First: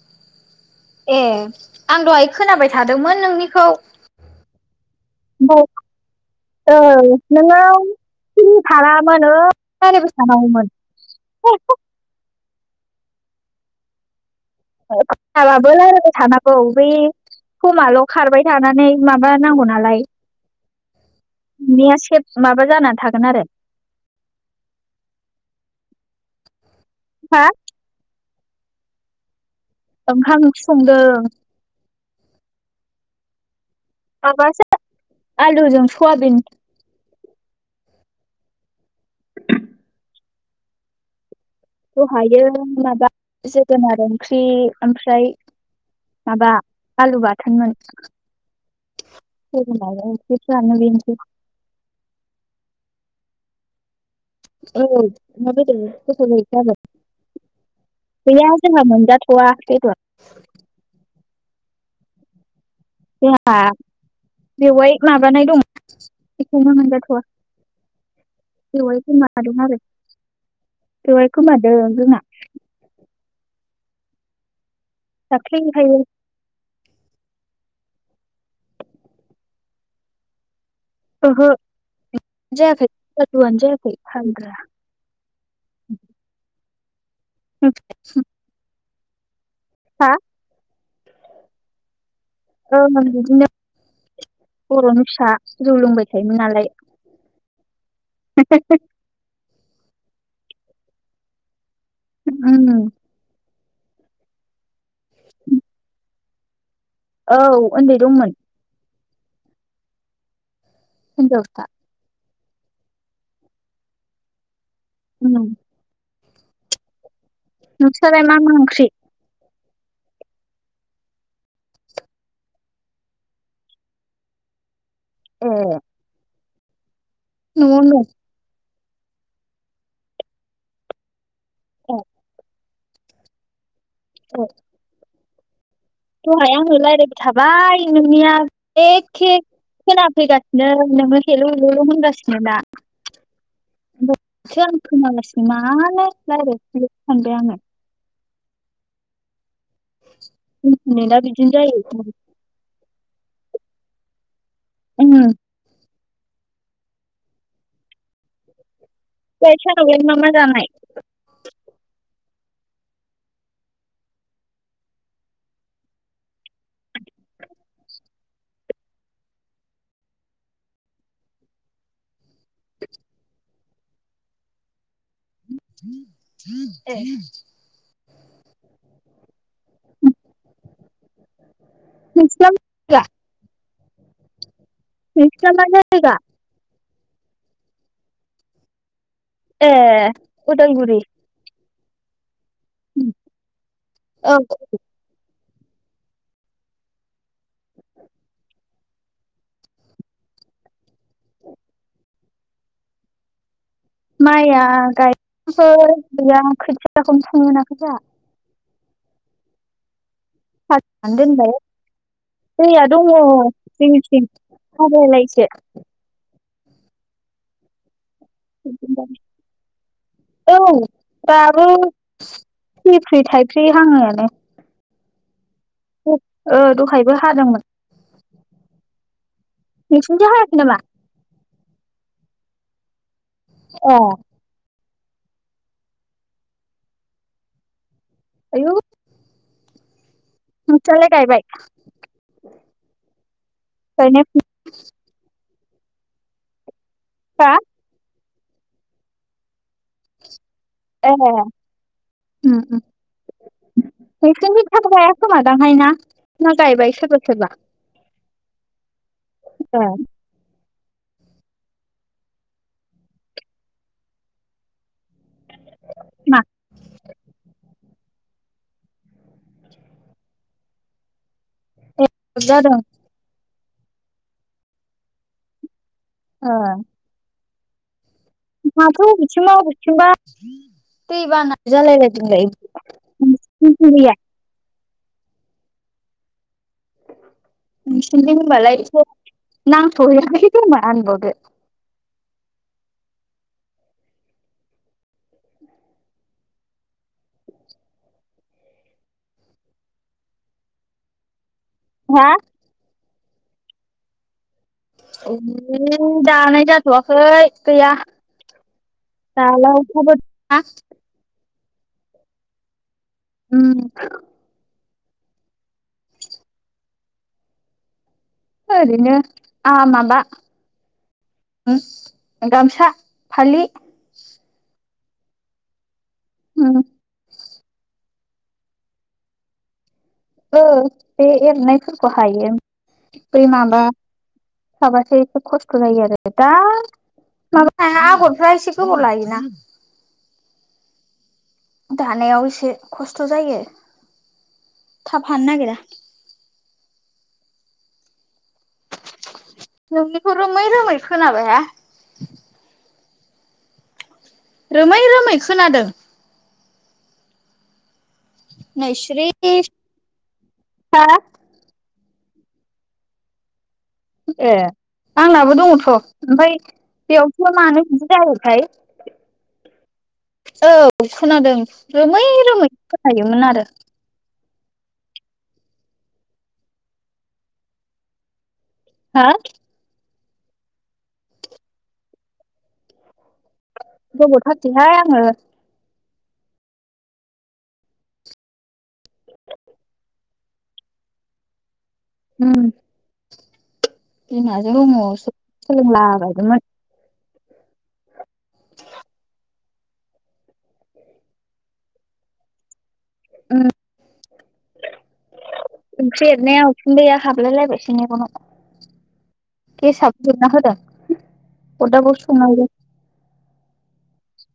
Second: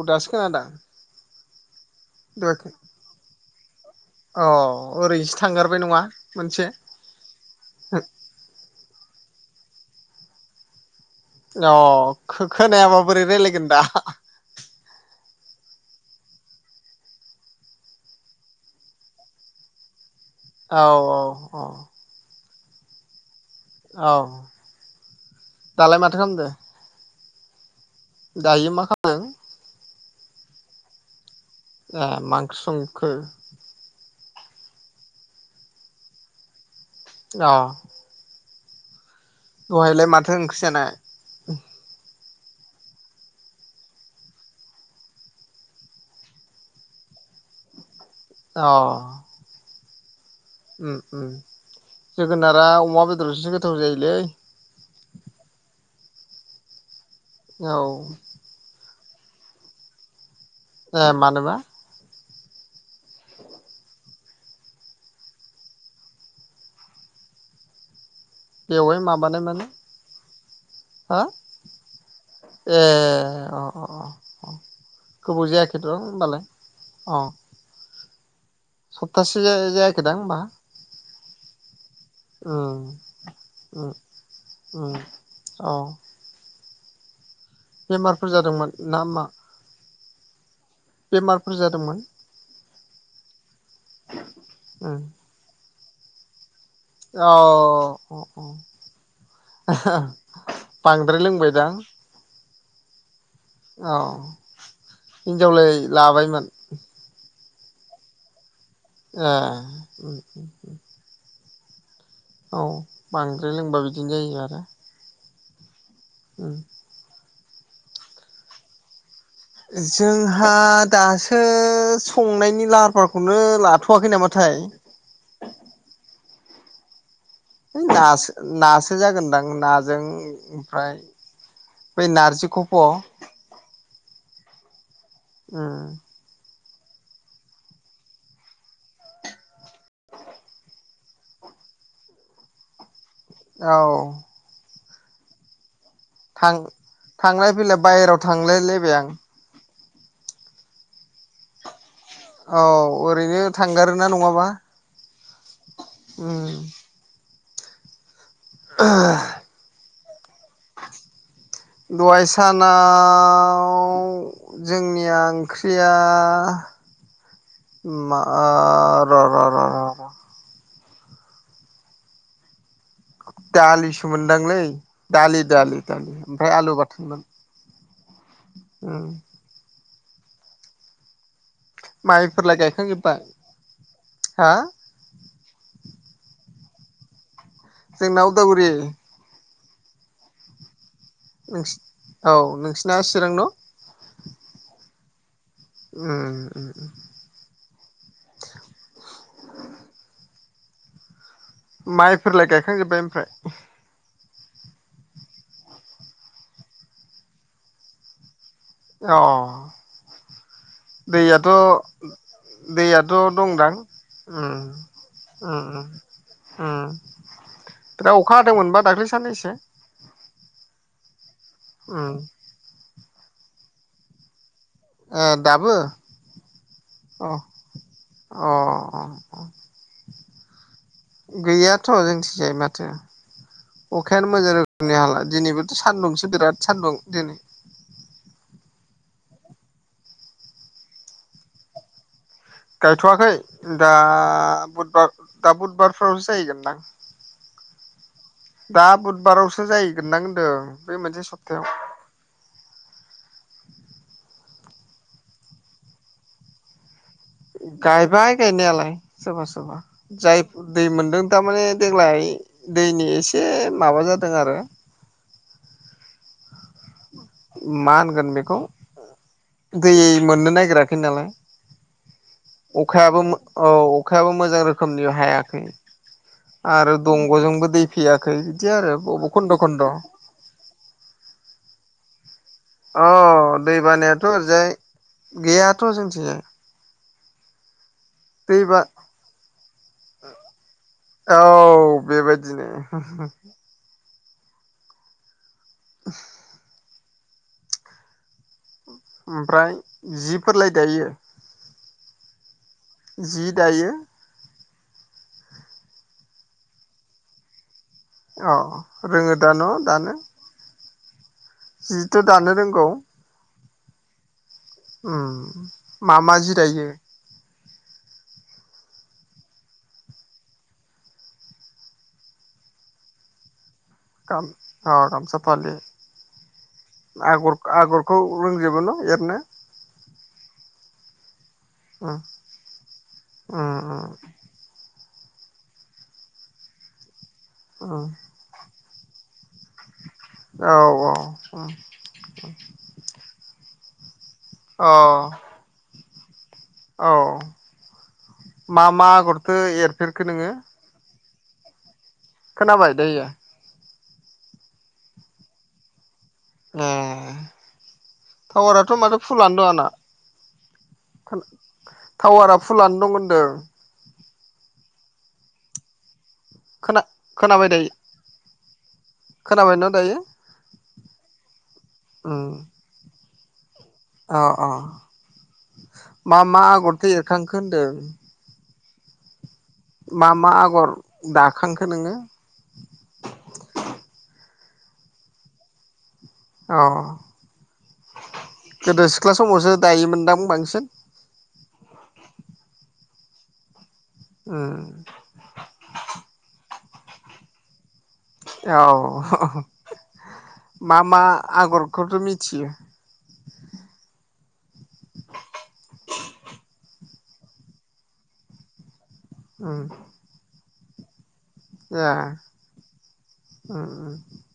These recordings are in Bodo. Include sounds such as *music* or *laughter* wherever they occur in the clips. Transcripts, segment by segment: औ दासो खोनादों ए आं दहाय खोनाबाय थादोंमोन नोंनिखौ? अ ओरैसो थांगारबाय नङा मोनसे औ । मानो लायरायबाय थानांगौ मोन । अ खो-खोनायाबा बोरै रायलायगोन दा हाबाबो रायलायबाय थानांगौ बै खमाल' खारबाय थानानै माबा नांगौ नालाय। औ औ औ। नोंनिया सेब माबा जानानै थागोन आरो। औ दालाय माथो खामदो? हा? दायो मा खामदों? ओंखाम ओंख्रि संदों। ए मा ओंख्रि संखो? माबासो आलुजों सवाबिन। अ दहायलाय माथो ओंख्रि जानाय? हायो माबा जोगोनार ओंख्रि ओमफ्राय माबा आलु बाथोनमोन। अ ओंख्रिफ्रानो उम बेनोसै उम जोगोनारा अमा बेदरजोंसो गोथाव जायो। औ अमा बेदरजोंसो गोथाव जायोथ' औ आरो। गैया जोंहा मोनजाथ'वा बेदर। ए मानोबा? *unintelligible* बेवाय माबानाय दं बेखायनो मोनजाथ'वा। बेवहाय बेवायखौ माबानाय मादों माने आरो। हो बेवाय गोमादों जोंना। ए अ -अ -अ -अ गोबाव जायाखैथ' दाख्लैहायो होमबालाय अ सप्तासे जा जायाखैदां होनबा? ओहो। जायाखै सारादुआनो उम जायाखै उम औ *unintelligible* बेमारफोर जादोंमोन ना मा? हा बेमारफोर जादोंमोन? ओंं बिदिनो बर'नि फिसा जौ लोंबाय थायोमोन नालाय। अ -अ -अ बांद्राय लोंबायदां? उम औ हिन्जावलाय लाबायमोन? औ ओन्दै दंमोन। ए उम - उम - उम हिन्जावसा। औ बांद्राय लोंबा बिदिनो जायो आरो। उम उम नोंसालाय मा मा ओंख्रि? जोंहा दासो संनायनि लाहार - फाहारखौनो लाथ'वाखै नामाथाय। ए है न'आवनो नासो नासो जागोनदां नाजों ओमफ्राय दं बेै नारजिखौ फ' औ उम दहाय रायज्लायबाय थाबाय नोंनिया एखे खोनाफैगासिनो नोङो हेलौ हेलौल' होनगासिनो ना औ बुङालासिनो मानो थां रायज्लायखुलि सानबाय आङो थांलाय- फैलाय बायहेरायाव थांलायलायबाय आं। नेतआ बेदिनो जायो। औ ओरैनो थांगारोना नङाबा। उम। उम। दहाय सानावलाय मा मा जानाय। दहाय सानाव जोंनिया ओंख्रिया मा ओ र - र - र - र । *inaudible* दालिसो मोनदांलै दालि दालि दालि ओमफ्राय आलु बाथोनमोन। उम। माइफोरलाय *unintelligible* गायखांजोब्बाय हा जायगा जोंना उदालगुरि। ए अदालगुरि। नोंसि औ नोंसिना चिरां न'। औ उम। माइफोरालाय गायखांजोबबाय ओमफ्राय? माइआ गायफोर गैया खोथियाखौनो फुनो मोनाखै जोंहा। अ हालेवनानै दैयाथ' दोनबाय दैया दङ दैयाथ' दंदां जोंनिथिं उम आग्लायलायसो उम उम। उम बिराद अखा हादोंमोनबा दाख्लै साननैसो। औ दाबो उम फ्रिफ्रि थाइफ्रि हाङोआनो। ओ। दाबो दहायबो अ हादोंमोन। नोंसिनिथिं अ हायाखै नामा गैयाथ' जोंनिथिंजाय माथो ए अखायानो मोजां नि हाला दिनैबोथ' सान्दुंसो बिराद सान्दुं दिनै। आयौ नोंसालाय गायबाय? गायथ'वाखै दा गायनायफ्रा बुद दा बुदबारफोरावसो जाहैगोनदां। हा दा बुदबारावसो जाहैगोन दां होनदों। बे एहे मोनसे सप्तायाव उम उम नोंसोरनि थाब गायिखोमादां हाय ना ना गायबाय सोरबा सोरबा गायबाय गायनायालाय सोरबा सोरबा ए जाय दै मोनदों थारमाने देग्लाय दैनि एसे माबा जादों आरो। मा मा होनगोन बेखौ दै मोननो नागिराखै नालाय। ए जादों अखायाबो औ अखायाबो मोजां रोखोमनि हायाखै। ए आरो दंग'जोंबो दै फैयाखै बिदि आरो माथो बबाव अबेथिंबा खन्द' खन्द' अबेथिंबा दै बाना जालायलाय अ दै बानायाथ' ओरैजाय गैयाथ' जोंथिंजाय नोसोरनिथिं होमबालाय दैबा नांथ'हैयाखै खोमा औ बेबायदिनो *inaudible* ओमफ्राय जिफोरलाय दायो। हा जि दायो दानाय जाथ'वाखै गैया अ रोङो दा दालाय न' अखा दानो बोथोरना जिथ' दानो रोंगौ उम ओम मा मा जि दायो? ओरैनोनो आ माबा गामसा फालि गाम आ गामसा फालि उम आगर आगर खौ रोंजोबोन' एरनो ओ बे एरनायफोरखौ हायो बै माबा साबासै एसे खस्थ' जायो आरो दा माबा हाया आगरफ्रा एसे गोबाव लायोना औ औ दानायाव एसे खस्थ' जायो अ थाब हानो नागिरा औ मा मा आगरथो एरफेरखो नोंनिखौ नोङो रोमै रोमै खोनाबाय हाय खोनाबाय दायो रोमै रोमै खोनादों ओम नै टावाराथ' माथो सिरि फुलनो दं आंना हा टावारा फुलानो दं होनदों ए आंनाबो दङथ' ओमफ्राय खोना बेयावथो खोनाबाय मानो दायो बिदि जायोथाय खोनाबायना दायो औ खोनादों रोमै उम रोमै खोनायोमोन आरो अ अ मा मा आगरथ एरखांखो होनदों हा मा मा आगर दाखांखो नोङो गोबावथारसैहाय आङो औ गोदो सिख्ला समावसो दायोमोनदां बांसिन उम उम *unintelligible* औ मा मा आगरखौथ' मिथियो उम बेरनाया उखुन्दैया हाबलायलायबायसो मेगनाव उम गेसाबो जोबना होदों अरदाबाव ए संनांगौ ओम ओम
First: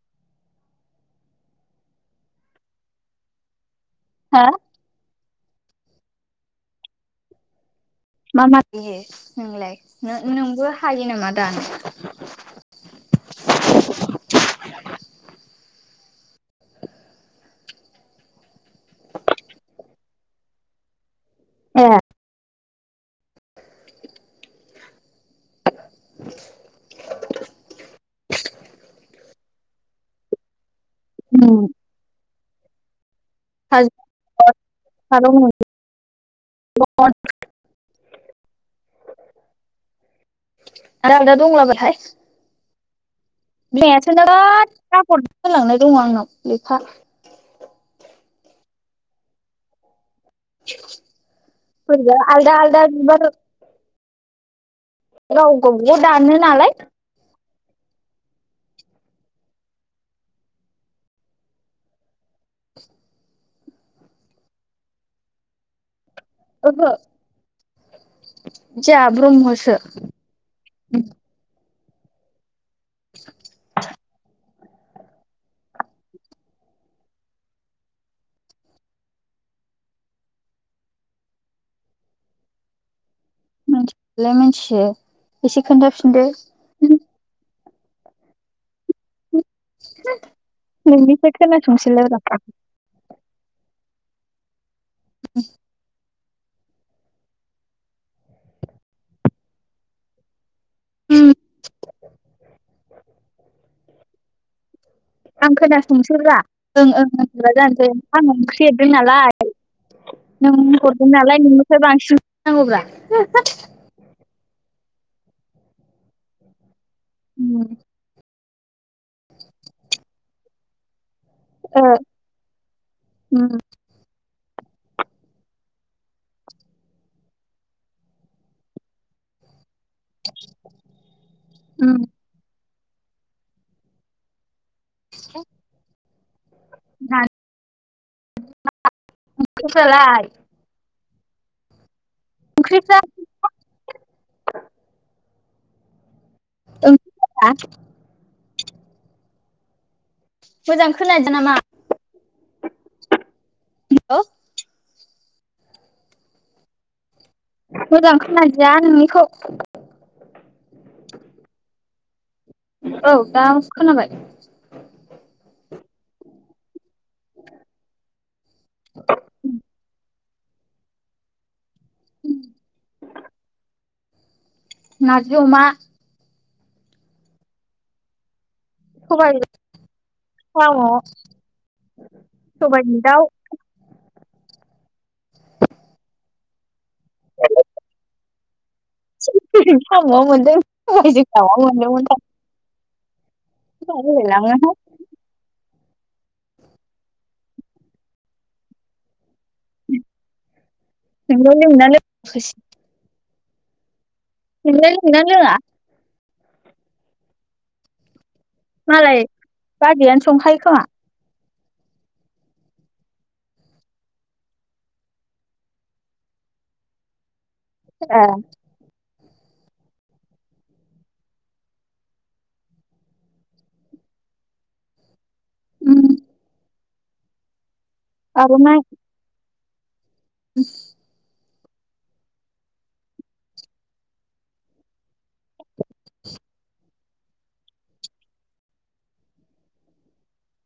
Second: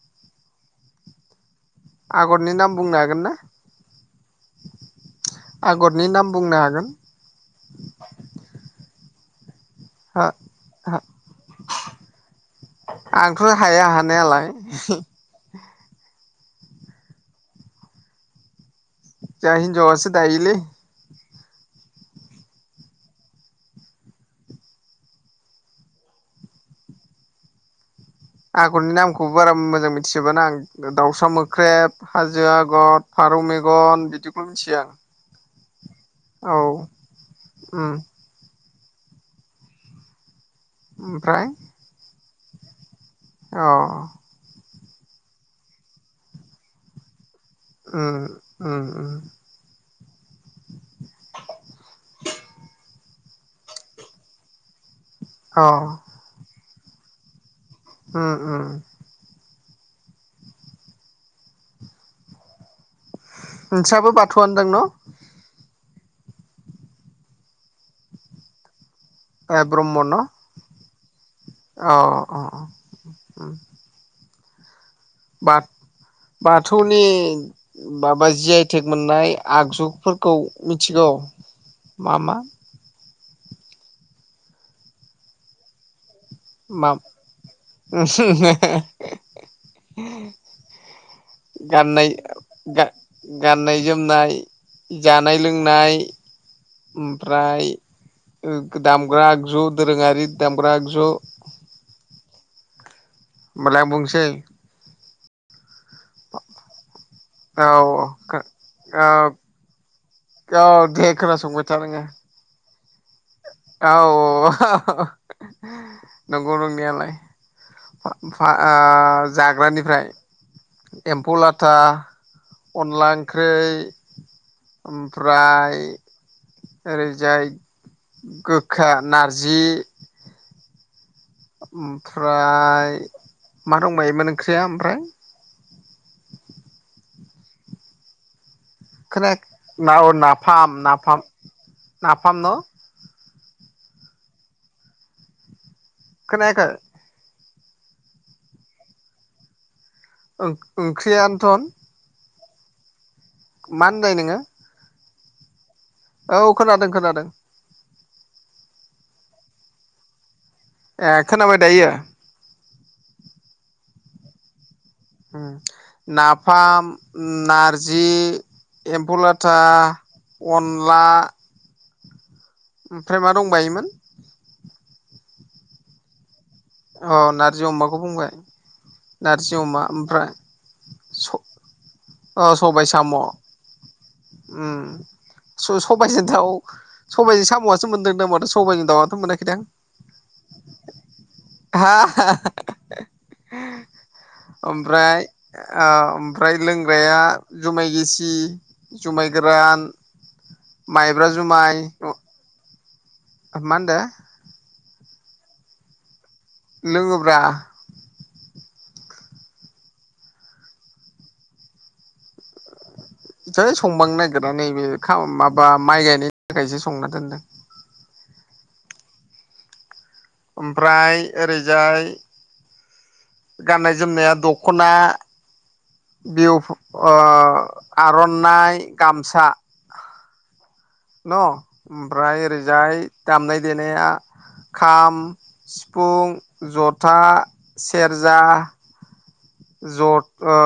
आगरनि नाम बुंनो हागोन ना हा आगरनि नाम बुंनो हागोन नो हा नोंबो हा हायो नामा दानो आंथ' हाया हानायालाय जोंहा हिनजावासो दायोलै ए आगरनि नामखौबो बारा मोजां मिथिजोबा आं दाउसा मोख्रेब हाजो आगर फारौ आलदा मेगन बिदिखौल' मिथियो आं औ ओम ओमफ्राय *unintelligible* अ बिमायासो बिराद सापद होलांनाय दङ आंनाव लेखा ओम ओम ओम आलदा आलदा अ गावबा गाव दाननो नालाय ओम ओम नोंस्राबो बाथौआनो दां न' ओहो जोंहा ब्रह्मसो *inaudible* औ औ बार बाथौनि माबा जि आइ टेक मोननाय आगजुफोरखौ मिथिगौ मा मा मिथिलाय मिथियो एसे खोनथाफिनदो मा उम नोंनिफ्राय *unintelligible* गाननाय खोनासंसैलाब्रा गाननाय जोमनाय जानाय लोंनाय ओमफ्राय दामग्रा आगजु दोरोङारि दामग्रा आगजु होनबालाय आं बुंसै आं खोनासंसैब्रा ओं ओं औ ओंखाम ओंख्रि औ एरदोंनालाय नों औ दे हरगोन नालाय खोनासंबाय था नोंनिफ्राय बांसिन नांगौब्रा औ नंगौ नंनायालाय *inaudible* ओ जाग्रानिफ्राय *unintelligible* एम्फौ लाथा अनला ओंख्रि ओमफ्राय ओरैजाय गोखा नारजि *inaudible* ओमफ्राय मा दंबायोमोन ओंख्रिया ओमफ्राय *inaudible* खोना औ नालाय नाफाम नाफाम नाफाम न ओंख्रिफ्रा खोनायाखै ओंख्रिफोरा मोजां खोनादिया ओंख्रियानोथ नामा मा होननाय औ नोङो औ खोनादों खोनादों मोजां खोनाया नोंनिखौ ए खोनबाय दायो औ दा खोनाबाय नाफाम, नारजि एम्फौ लाथा अनला *inaudible* ओमफ्राय मा दंबायोमोन नारजि अमा अ नारजि अमाखौ बुंबाय सबाइ नारजि अमा ओमफ्राय साम' अ सबाइ सबाइजों साम' दाउ उम सबायजों दाउ सबायजों साम'आसो मोनदों दा माथ साम'आ मोनदों सबायजों साम मोन *unintelligible* हा होलायलाङोहाय ओमफ्राय ओमफ्राय लोंग्राया जुमाय गिसि जुमाय गोरान माइब्रा नोंलाय जुमाय लोंङोना लोङा मा होनदों नोंलाय लोङोना लोङा लोङोब्रा मालाय बाजैआनो संखायो खोमा। है संबांनो नागिरा नैबे माबा माइ गायनायनि थाखायसो संना दोनदों। ए ओमफ्राय ओरैजाय गाननाय जोमनाया दख'ना उम बिहु ओ आर'नाइ गामसा। अ *inaudible* ओमफ्राय ओरैजाय दामनाय देनाया खाम, सिफुं, जथा, सेरजा जत ओ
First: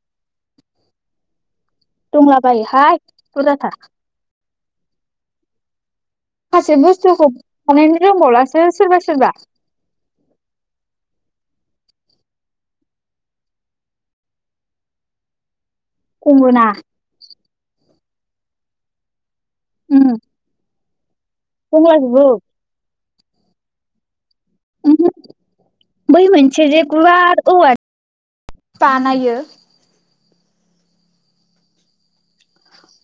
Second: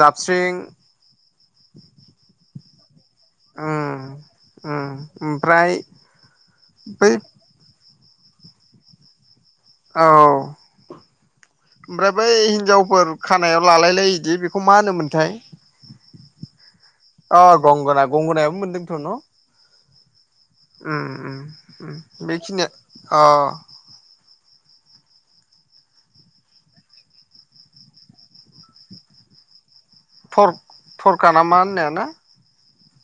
जाबस्रिं *unintelligible* ओं ओमफ्राय माखासे बै बुस्थुखौ बानायनो रोंबावलासो सोरबा सोरबा। औ। ओमफ्राय बै हिनजावफोर खानायाव लालायलायिदि बेखौ मा होनोमोनथाय? खंगना। अ गंगोनना गंगोनायाबो मोनदोंथ' न। उम। उम-उम- उम गंलाजोबो बेखिनिया अ। उमहो *inaudible* बै मोनसे जे गवार औवाजों बानायो थर-थरखा ना मा होननायाना।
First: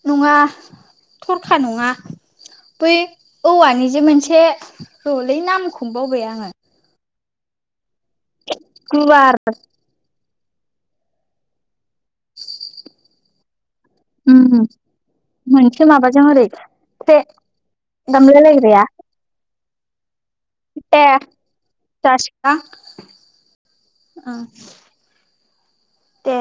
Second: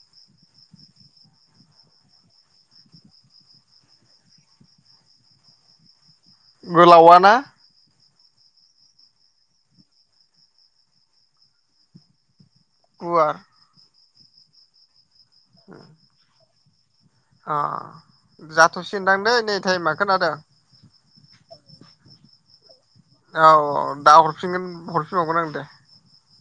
नङा थरखा नङा। बै औवानि जे मोनसे रलै नामखौ गोलावाना? गुवार। *inaudible* गुवार। उम मोनसे माबाजों ओरै। ख्रे अ दामलायलायग्राया जाथ'सिनदांदै नै टाइमा खोनादों। ए। औ औ दा हरफिनगोन *unintelligible* हरफिनबावगोन आं दे दे।